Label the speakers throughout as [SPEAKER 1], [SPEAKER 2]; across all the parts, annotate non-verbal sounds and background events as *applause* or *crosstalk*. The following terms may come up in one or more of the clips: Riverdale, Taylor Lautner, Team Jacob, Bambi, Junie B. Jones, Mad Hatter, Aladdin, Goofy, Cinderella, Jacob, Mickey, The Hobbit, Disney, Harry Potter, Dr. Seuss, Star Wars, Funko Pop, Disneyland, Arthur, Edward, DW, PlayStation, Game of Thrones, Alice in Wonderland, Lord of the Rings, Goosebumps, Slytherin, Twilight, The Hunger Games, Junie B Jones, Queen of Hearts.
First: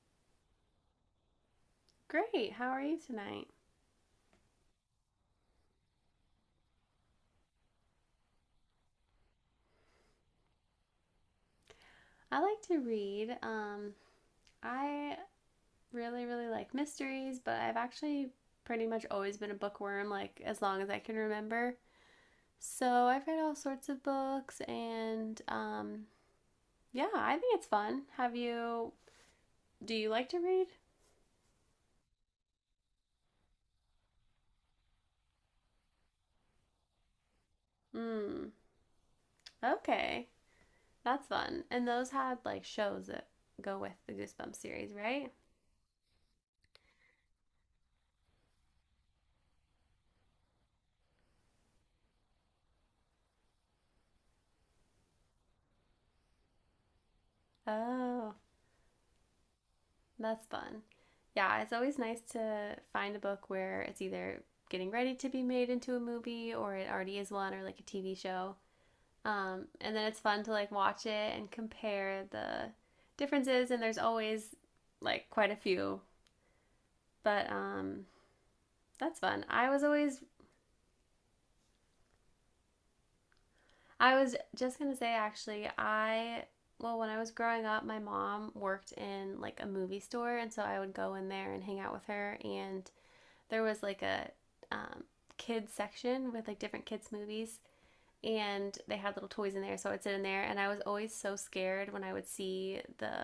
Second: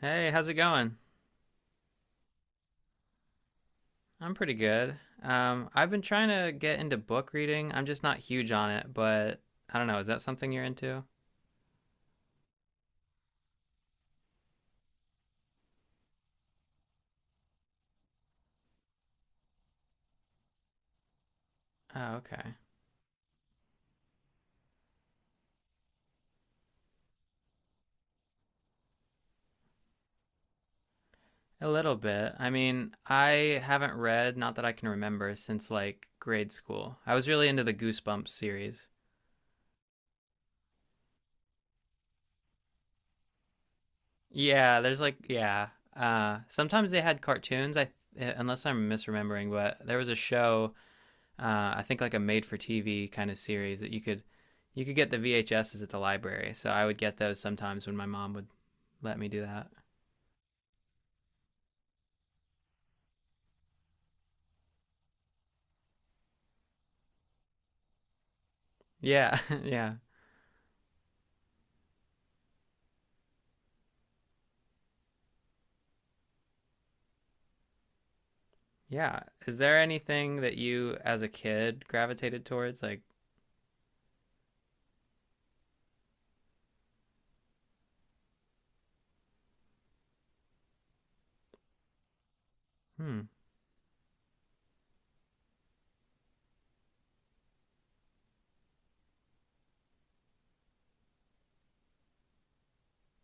[SPEAKER 1] Hey, how's it going?
[SPEAKER 2] Great. How are you tonight?
[SPEAKER 1] I'm pretty good. I've been trying to get into book reading. I'm just not huge on it, but I don't know. Is that something you're into?
[SPEAKER 2] I like to read. I really, really like mysteries, but I've actually pretty much always been a bookworm, like as long as I can remember.
[SPEAKER 1] Oh, okay.
[SPEAKER 2] So I've read all sorts of books, and yeah, I think it's fun. Have you? Do you like to read?
[SPEAKER 1] A little bit. I mean, I haven't read, not that I can remember, since like grade school. I was really into the Goosebumps
[SPEAKER 2] Hmm.
[SPEAKER 1] series.
[SPEAKER 2] Okay, that's fun. And those had like shows that go with the Goosebumps
[SPEAKER 1] Yeah,
[SPEAKER 2] series,
[SPEAKER 1] there's like,
[SPEAKER 2] right?
[SPEAKER 1] yeah. Sometimes they had cartoons, I, unless I'm misremembering, but there was a show I think like a made for TV kind of series that you could get the VHSs at the library. So I would get those sometimes when my mom
[SPEAKER 2] Oh,
[SPEAKER 1] would let me do that.
[SPEAKER 2] that's fun. Yeah, it's always nice to find a book where it's either getting ready to be made into a movie or it already is one or like a TV show.
[SPEAKER 1] Yeah, *laughs* yeah.
[SPEAKER 2] And then it's fun to like watch it and compare the differences and there's always like quite a few. But
[SPEAKER 1] Yeah.
[SPEAKER 2] that's fun.
[SPEAKER 1] Is there anything that you as a kid gravitated towards like
[SPEAKER 2] I was just going to say actually I well, when I was growing up my mom worked in like a movie store and so I would go in there and hang out with her and
[SPEAKER 1] hmm
[SPEAKER 2] there was like a um, kids section with like different kids movies and they had little toys in there so I'd sit in there and I was always so scared when I would see the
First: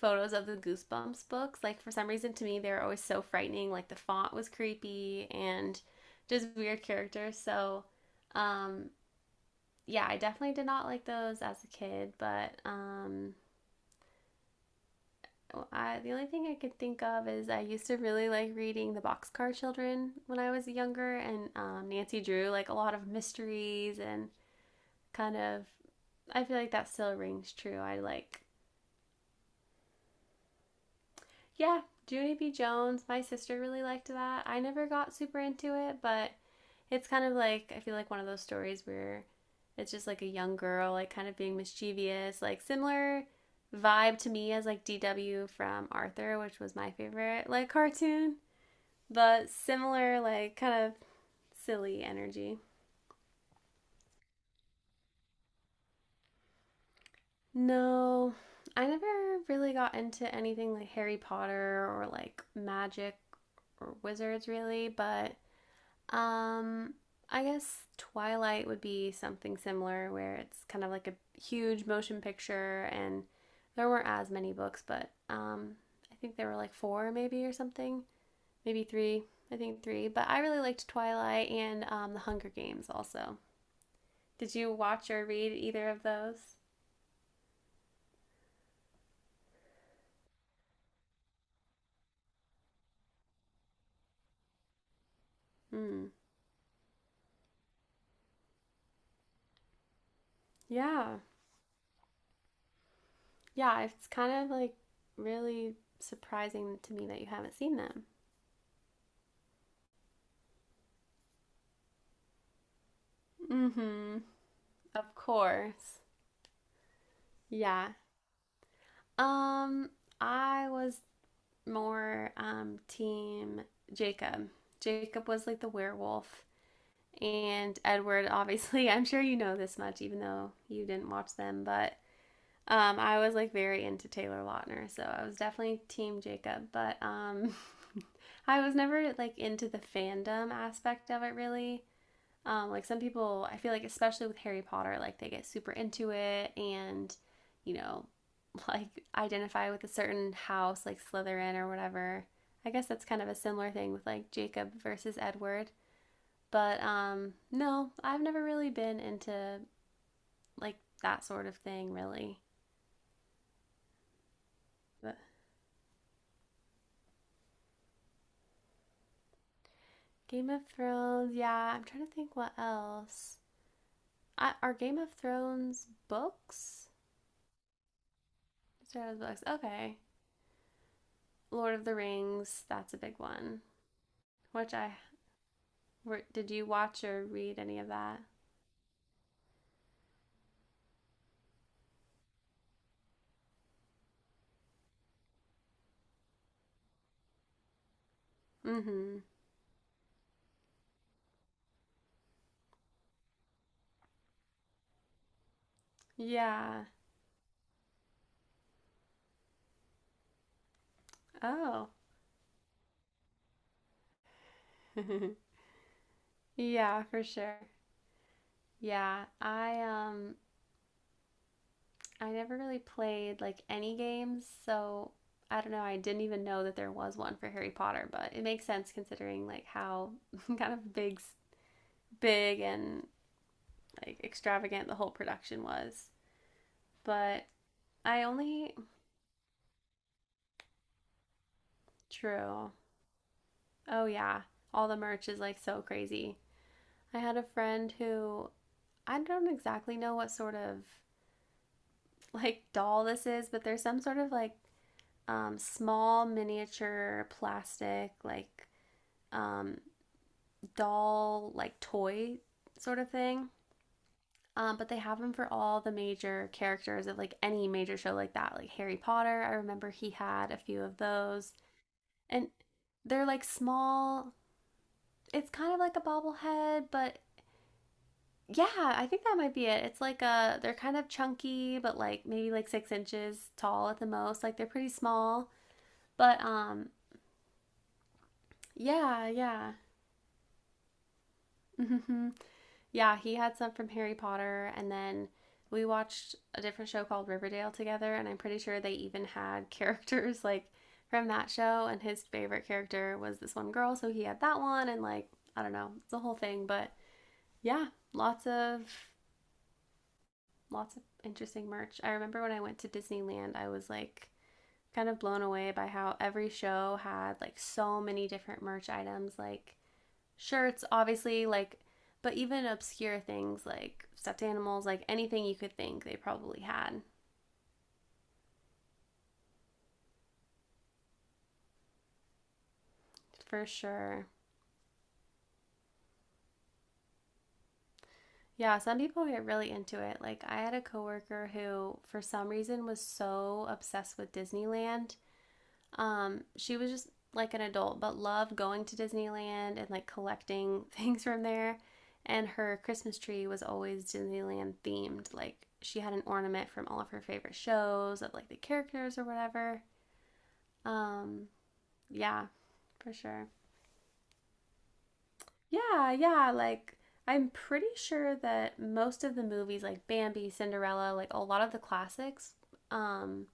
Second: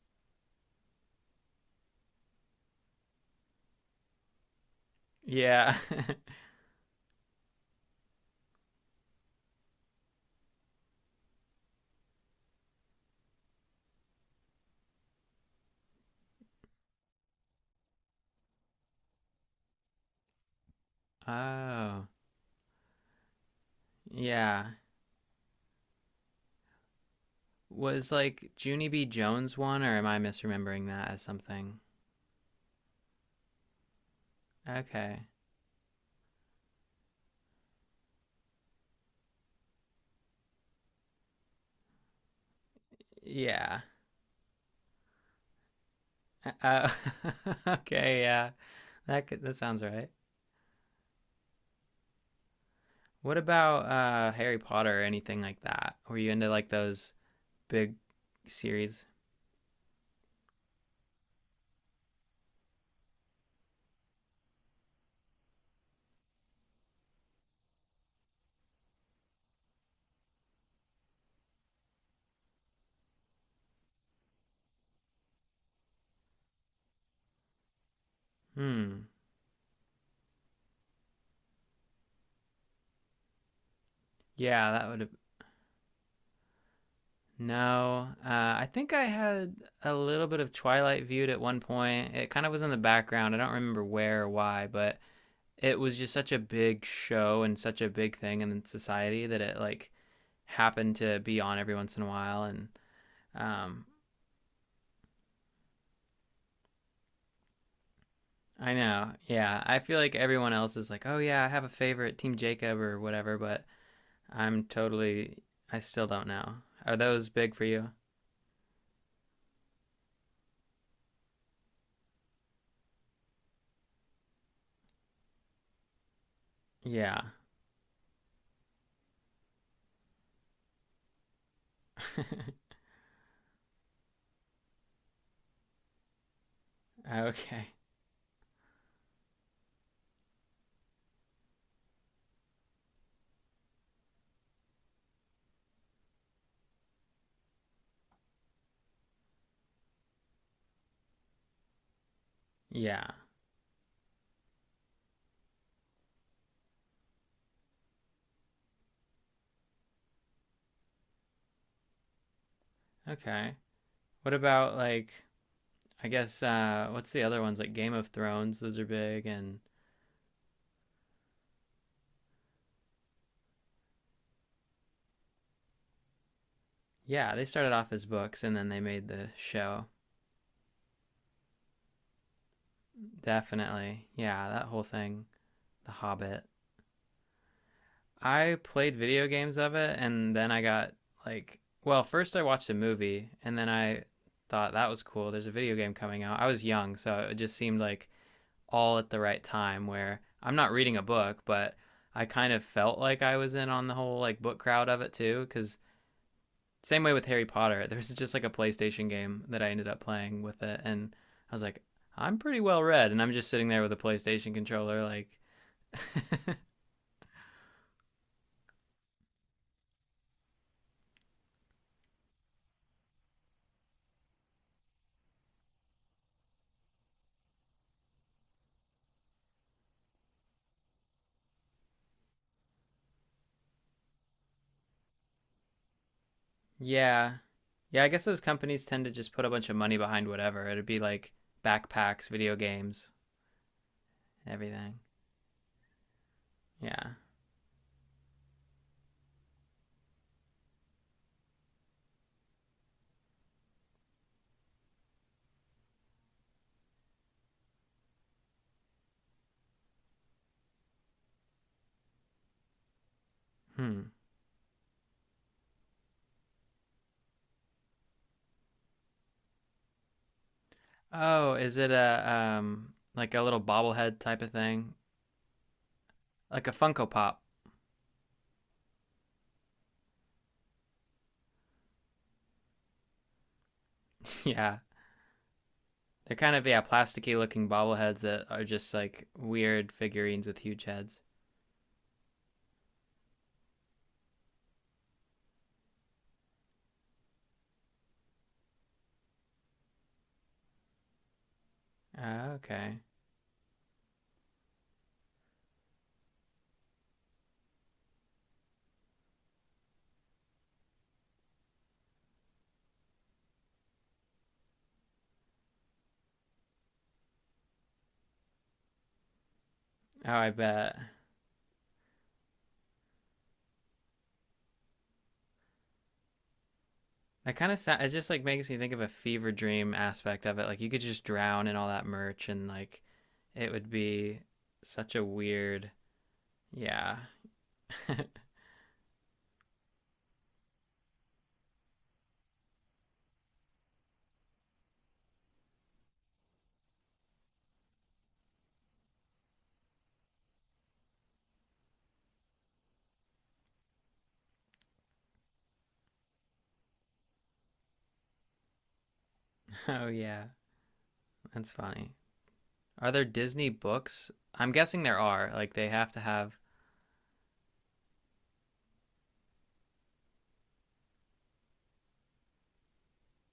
[SPEAKER 2] photos of the Goosebumps books, like for some reason to me they were always so frightening, like the font was creepy
[SPEAKER 1] yeah.
[SPEAKER 2] and just weird characters. So um yeah, I definitely did not like those as a kid, but oh, the only thing I could think of is I used to really like reading the Boxcar Children when I was younger,
[SPEAKER 1] *laughs*
[SPEAKER 2] and
[SPEAKER 1] oh.
[SPEAKER 2] Nancy Drew, like a lot of mysteries and
[SPEAKER 1] Yeah.
[SPEAKER 2] kind of. I feel like that still rings true.
[SPEAKER 1] Was like Junie B Jones one or am I misremembering that as something?
[SPEAKER 2] Yeah, Junie B. Jones. My sister really liked that. I never got
[SPEAKER 1] Okay.
[SPEAKER 2] super into it, but it's kind of like I feel like one of those stories where it's just like a young girl, like kind of being mischievous, like similar
[SPEAKER 1] Yeah.
[SPEAKER 2] vibe to me as like DW from Arthur, which was
[SPEAKER 1] Uh,
[SPEAKER 2] my favorite
[SPEAKER 1] *laughs*
[SPEAKER 2] like
[SPEAKER 1] okay,
[SPEAKER 2] cartoon.
[SPEAKER 1] yeah.
[SPEAKER 2] But
[SPEAKER 1] That sounds right.
[SPEAKER 2] similar, like kind of silly energy.
[SPEAKER 1] What about Harry Potter or anything like that? Were you into like those big
[SPEAKER 2] No, I
[SPEAKER 1] series?
[SPEAKER 2] never really got into anything like Harry Potter or like magic or wizards really, but um I guess Twilight would be something similar where it's kind of like a huge motion picture and there weren't as many books, but I think there were like 4 maybe or something, maybe
[SPEAKER 1] Hmm.
[SPEAKER 2] 3. I think 3, but I really liked Twilight and The Hunger Games also. Did
[SPEAKER 1] Yeah,
[SPEAKER 2] you
[SPEAKER 1] that would have.
[SPEAKER 2] watch or read either of those?
[SPEAKER 1] No, I think I had a little bit of Twilight viewed at one point. It kind of was in the background. I don't remember where or why, but it was
[SPEAKER 2] Mm.
[SPEAKER 1] just such a big show and such a big thing in society that it like happened to
[SPEAKER 2] Yeah.
[SPEAKER 1] be on every once in a while. And
[SPEAKER 2] Yeah,
[SPEAKER 1] um,
[SPEAKER 2] it's kind of like really surprising to me that you haven't seen them.
[SPEAKER 1] I know, yeah, I feel like everyone else is like, oh yeah, I have a favorite, Team Jacob or whatever, but
[SPEAKER 2] Mm-hmm.
[SPEAKER 1] I'm
[SPEAKER 2] Of
[SPEAKER 1] totally. I
[SPEAKER 2] course.
[SPEAKER 1] still don't know. Are those big for you?
[SPEAKER 2] Yeah. Um, I was more team Jacob. Jacob was like the werewolf
[SPEAKER 1] Yeah.
[SPEAKER 2] and Edward *laughs* obviously, I'm sure you know this much even though you didn't watch them, but I was like very into Taylor Lautner, so I was definitely Team Jacob, but
[SPEAKER 1] *laughs* okay.
[SPEAKER 2] *laughs* I was never like into the fandom aspect of it really. Like some people, I feel like especially with Harry Potter, like they get super into it and you know, *laughs* like identify with a certain house, like Slytherin or whatever. I guess that's
[SPEAKER 1] Yeah.
[SPEAKER 2] kind of a similar thing with like Jacob versus Edward. But no, I've never really been into like that sort of thing, really.
[SPEAKER 1] Okay. What about like?
[SPEAKER 2] But
[SPEAKER 1] I guess what's the other ones like Game of Thrones? Those are big and
[SPEAKER 2] Game of Thrones. Yeah, I'm trying to think what else. Are Game of Thrones books?
[SPEAKER 1] yeah, they started off as books and then they
[SPEAKER 2] Star
[SPEAKER 1] made
[SPEAKER 2] Wars
[SPEAKER 1] the
[SPEAKER 2] books.
[SPEAKER 1] show.
[SPEAKER 2] Okay. Lord of the Rings. That's a big one.
[SPEAKER 1] Definitely. Yeah, that
[SPEAKER 2] Which
[SPEAKER 1] whole
[SPEAKER 2] I
[SPEAKER 1] thing. The Hobbit.
[SPEAKER 2] did you watch or read any of that?
[SPEAKER 1] I played video games of it and then I got like well, first I watched a movie and then I thought that was cool. There's a video game coming out. I was young, so it just seemed like all at
[SPEAKER 2] Mm-hmm.
[SPEAKER 1] the right time where I'm not reading a book, but I kind of felt like I was in on the whole like book crowd of it too cuz
[SPEAKER 2] Yeah.
[SPEAKER 1] same way with Harry Potter, *laughs* there's just like a PlayStation game that I ended up playing with it and I was like
[SPEAKER 2] Oh.
[SPEAKER 1] I'm pretty well read and I'm just sitting there with a PlayStation controller like
[SPEAKER 2] *laughs* Yeah, for sure. Yeah. I never really played like any games, so I don't know. I didn't even know that there was one for Harry Potter, but it makes sense considering like how *laughs* kind of big and like extravagant the whole production was.
[SPEAKER 1] yeah.
[SPEAKER 2] But
[SPEAKER 1] Yeah, I
[SPEAKER 2] I
[SPEAKER 1] guess those
[SPEAKER 2] only.
[SPEAKER 1] companies tend to just put a bunch of money behind whatever. It'd be like backpacks, video
[SPEAKER 2] True.
[SPEAKER 1] games,
[SPEAKER 2] Oh yeah, all the
[SPEAKER 1] everything.
[SPEAKER 2] merch is like so crazy.
[SPEAKER 1] Yeah.
[SPEAKER 2] I had a friend who I don't exactly know what sort of like doll this is, but there's some sort of like small miniature plastic like um, doll like toy sort of thing.
[SPEAKER 1] Hmm.
[SPEAKER 2] But they have him for all the major characters of like any major show like that, like Harry Potter. I remember he had a few of those,
[SPEAKER 1] Oh, is it a
[SPEAKER 2] and they're
[SPEAKER 1] like
[SPEAKER 2] like
[SPEAKER 1] a little bobblehead
[SPEAKER 2] small.
[SPEAKER 1] type of thing?
[SPEAKER 2] It's kind of like a
[SPEAKER 1] Like a
[SPEAKER 2] bobblehead,
[SPEAKER 1] Funko
[SPEAKER 2] but
[SPEAKER 1] Pop.
[SPEAKER 2] yeah, I think that might be it. It's like a, they're kind of chunky, but like maybe like 6 inches tall at the most.
[SPEAKER 1] *laughs*
[SPEAKER 2] Like they're
[SPEAKER 1] Yeah,
[SPEAKER 2] pretty small,
[SPEAKER 1] they're
[SPEAKER 2] but
[SPEAKER 1] kind of yeah plasticky looking bobbleheads that are just like
[SPEAKER 2] yeah, yeah.
[SPEAKER 1] weird figurines with huge heads.
[SPEAKER 2] *laughs* Yeah, he had some from Harry Potter, and then we watched a different show called Riverdale together, and I'm pretty sure they even had *laughs* characters like from that show, and his
[SPEAKER 1] Oh,
[SPEAKER 2] favorite
[SPEAKER 1] okay.
[SPEAKER 2] character was this one girl, so he had that one, and like I don't know, it's a whole thing, but yeah, lots of lots of interesting merch. I remember when I went to Disneyland, I was like kind of blown away by how every show had like so many different merch items, like
[SPEAKER 1] Oh, I
[SPEAKER 2] shirts,
[SPEAKER 1] bet
[SPEAKER 2] obviously, like, but even obscure things like stuffed animals, like anything you could think, they probably had.
[SPEAKER 1] that kind of sound. It just like makes me think of a fever dream aspect of it. Like you could just drown in all that merch and like
[SPEAKER 2] For
[SPEAKER 1] it would
[SPEAKER 2] sure.
[SPEAKER 1] be such a weird. Yeah. *laughs*
[SPEAKER 2] Yeah, some people get really into it. Like, I had a coworker who, for some reason, was so obsessed with Disneyland. She was just like an adult, but loved going to Disneyland and like collecting *laughs* things from there. And her Christmas tree was always Disneyland themed. Like, she had an ornament from all of her favorite shows of like the characters or whatever.
[SPEAKER 1] oh yeah,
[SPEAKER 2] Um,
[SPEAKER 1] that's funny.
[SPEAKER 2] Yeah,
[SPEAKER 1] Are
[SPEAKER 2] for
[SPEAKER 1] there
[SPEAKER 2] sure.
[SPEAKER 1] Disney books? I'm guessing there are. Like they
[SPEAKER 2] Yeah,
[SPEAKER 1] have to
[SPEAKER 2] yeah.
[SPEAKER 1] have.
[SPEAKER 2] Like, I'm pretty sure that most of the movies, like Bambi, Cinderella, like a lot of the classics, um,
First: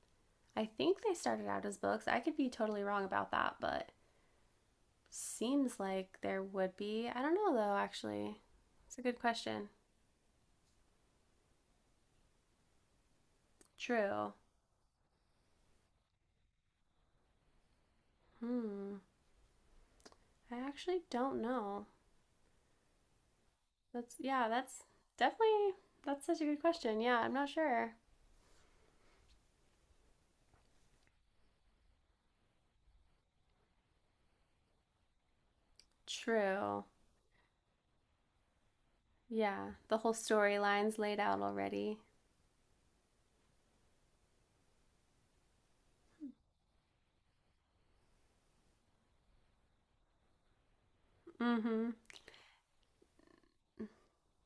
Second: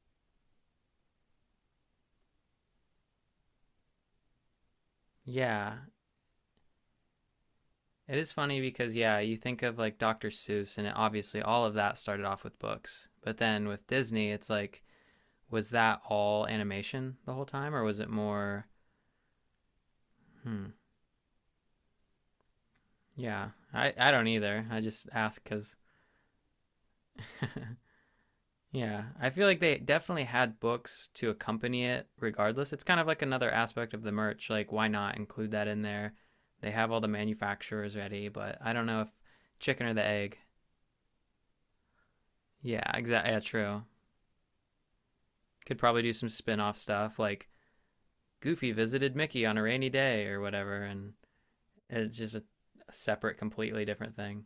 [SPEAKER 2] I think they started out as books. I could be totally wrong about that, but
[SPEAKER 1] Yeah,
[SPEAKER 2] seems like there would be. I don't know, though,
[SPEAKER 1] it is
[SPEAKER 2] actually.
[SPEAKER 1] funny because
[SPEAKER 2] It's a
[SPEAKER 1] yeah,
[SPEAKER 2] good
[SPEAKER 1] you think
[SPEAKER 2] question.
[SPEAKER 1] of like Dr. Seuss and it, obviously all of that started off with books. But then with Disney,
[SPEAKER 2] True.
[SPEAKER 1] it's like was that all animation the whole time or was it more
[SPEAKER 2] Hmm. I
[SPEAKER 1] hmm
[SPEAKER 2] actually don't know.
[SPEAKER 1] yeah, I
[SPEAKER 2] That's,
[SPEAKER 1] don't
[SPEAKER 2] yeah,
[SPEAKER 1] either. I
[SPEAKER 2] that's
[SPEAKER 1] just ask cuz
[SPEAKER 2] definitely, that's such a good question. Yeah, I'm not
[SPEAKER 1] *laughs*
[SPEAKER 2] sure.
[SPEAKER 1] yeah, I feel like they definitely had books to accompany it regardless. It's kind of like another aspect of the merch, like why not include that in there? They
[SPEAKER 2] True.
[SPEAKER 1] have all the manufacturers ready, but I don't know if
[SPEAKER 2] Yeah,
[SPEAKER 1] chicken or
[SPEAKER 2] the
[SPEAKER 1] the
[SPEAKER 2] whole
[SPEAKER 1] egg.
[SPEAKER 2] storyline's laid out already.
[SPEAKER 1] Yeah, exactly. Yeah, true. Could probably do some spin off stuff like Goofy visited Mickey on a rainy day or whatever, and
[SPEAKER 2] Mm-hmm.
[SPEAKER 1] it's just a separate, completely different thing.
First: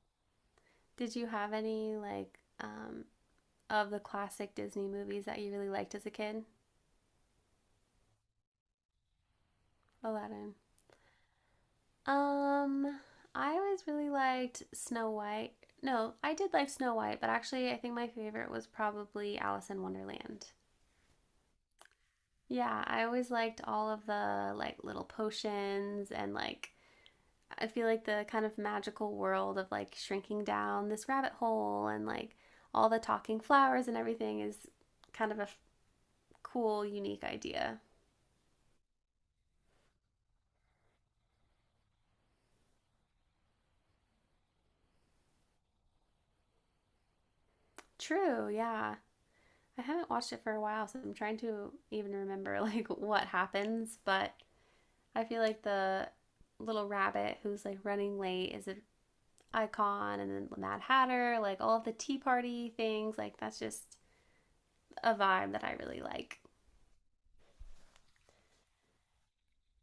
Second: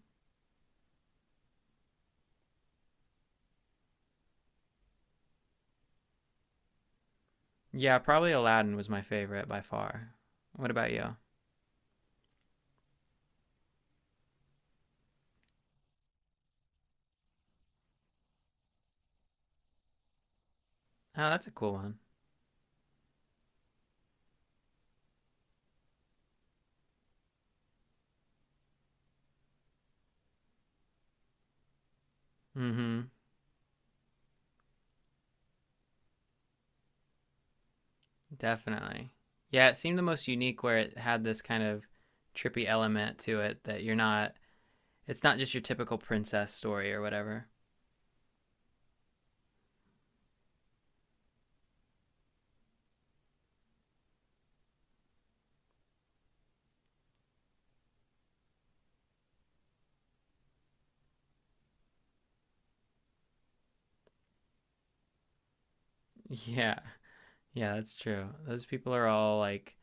[SPEAKER 2] Did you have any like of the classic Disney movies that you really liked as a kid?
[SPEAKER 1] Yeah, probably Aladdin was my favorite by far.
[SPEAKER 2] Aladdin.
[SPEAKER 1] What about you? Oh,
[SPEAKER 2] Um, I always really liked Snow White. No, I did like Snow White, but actually I think my favorite was probably Alice in Wonderland.
[SPEAKER 1] that's a cool one.
[SPEAKER 2] Yeah, I always liked all of the like little potions and like I feel like the kind of magical world of like shrinking down this rabbit hole and like
[SPEAKER 1] Mm
[SPEAKER 2] all
[SPEAKER 1] hmm.
[SPEAKER 2] the talking flowers and everything is kind of a cool, unique idea.
[SPEAKER 1] Definitely. Yeah, it seemed the most unique where it had this kind of trippy element to it that you're not, it's not just your typical princess story or whatever.
[SPEAKER 2] True, yeah. I haven't watched it for a while, so I'm trying to even remember *laughs* like what happens, but I feel like the little rabbit who's like running late is an icon and then the Mad Hatter, like all of the tea party things, like that's just a vibe that I really
[SPEAKER 1] *laughs*
[SPEAKER 2] like.
[SPEAKER 1] Yeah. Yeah, that's true. Those people are all like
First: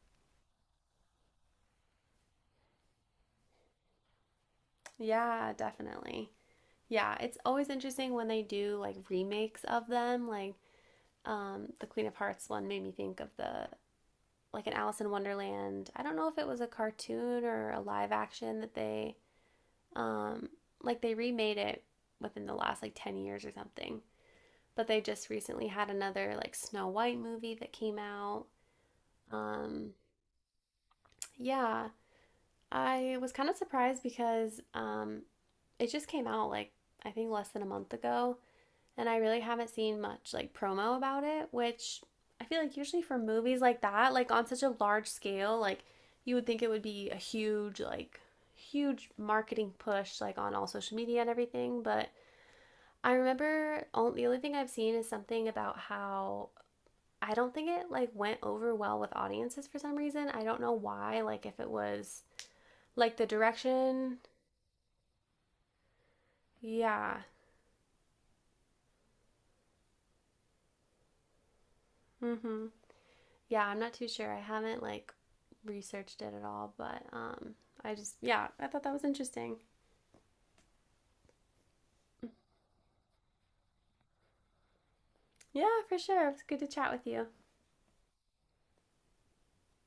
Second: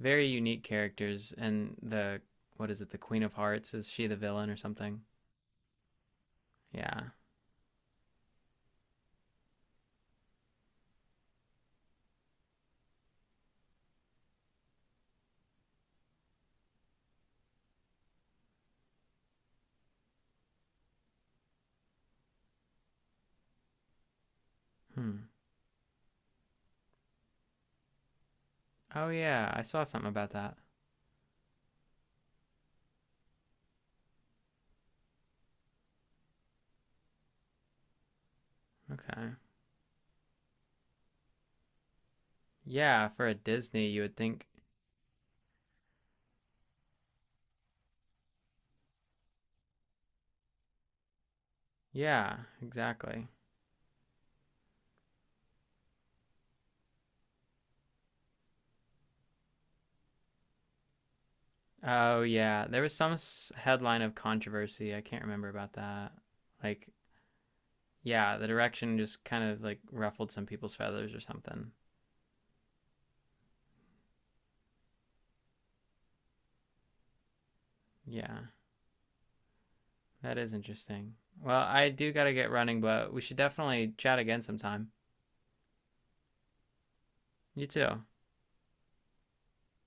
[SPEAKER 1] very unique characters. And the what is it? The Queen of Hearts is she the villain or something?
[SPEAKER 2] Yeah, definitely.
[SPEAKER 1] Yeah.
[SPEAKER 2] Yeah, it's always interesting when they do like remakes of them, like the Queen of Hearts one made me think of the like an Alice in Wonderland. I don't know if it was a cartoon or a live action that they um like they remade it within the last like 10 years or something. But they
[SPEAKER 1] Hmm.
[SPEAKER 2] just recently had another like Snow White movie that came out.
[SPEAKER 1] Oh yeah, I saw
[SPEAKER 2] Um
[SPEAKER 1] something about that.
[SPEAKER 2] yeah, I was kind of surprised because it just came out like I think less than a month ago and I
[SPEAKER 1] Okay.
[SPEAKER 2] really haven't seen much like promo about it, which I feel like usually
[SPEAKER 1] Yeah,
[SPEAKER 2] for
[SPEAKER 1] for a
[SPEAKER 2] movies like
[SPEAKER 1] Disney, you
[SPEAKER 2] that,
[SPEAKER 1] would
[SPEAKER 2] like on
[SPEAKER 1] think.
[SPEAKER 2] such a large scale, like you would think it would be a huge like huge marketing push like on all social media and everything, but
[SPEAKER 1] Yeah,
[SPEAKER 2] I
[SPEAKER 1] exactly.
[SPEAKER 2] remember only, the only thing I've seen is something about how I don't think it like went over well with audiences for some reason. I don't know why, like if it
[SPEAKER 1] Oh
[SPEAKER 2] was
[SPEAKER 1] yeah, there was some
[SPEAKER 2] like the
[SPEAKER 1] headline of
[SPEAKER 2] direction.
[SPEAKER 1] controversy. I can't remember about that. Like,
[SPEAKER 2] Yeah.
[SPEAKER 1] yeah, the direction just kind of like ruffled some people's feathers or something.
[SPEAKER 2] Mhm. Yeah, I'm not too sure. I haven't like researched it at all, but I just
[SPEAKER 1] Yeah,
[SPEAKER 2] yeah, I thought that was interesting.
[SPEAKER 1] that is interesting. Well, I do gotta get running, but we should definitely chat again sometime.
[SPEAKER 2] Yeah, for sure. It was good to chat with you.
[SPEAKER 1] You too.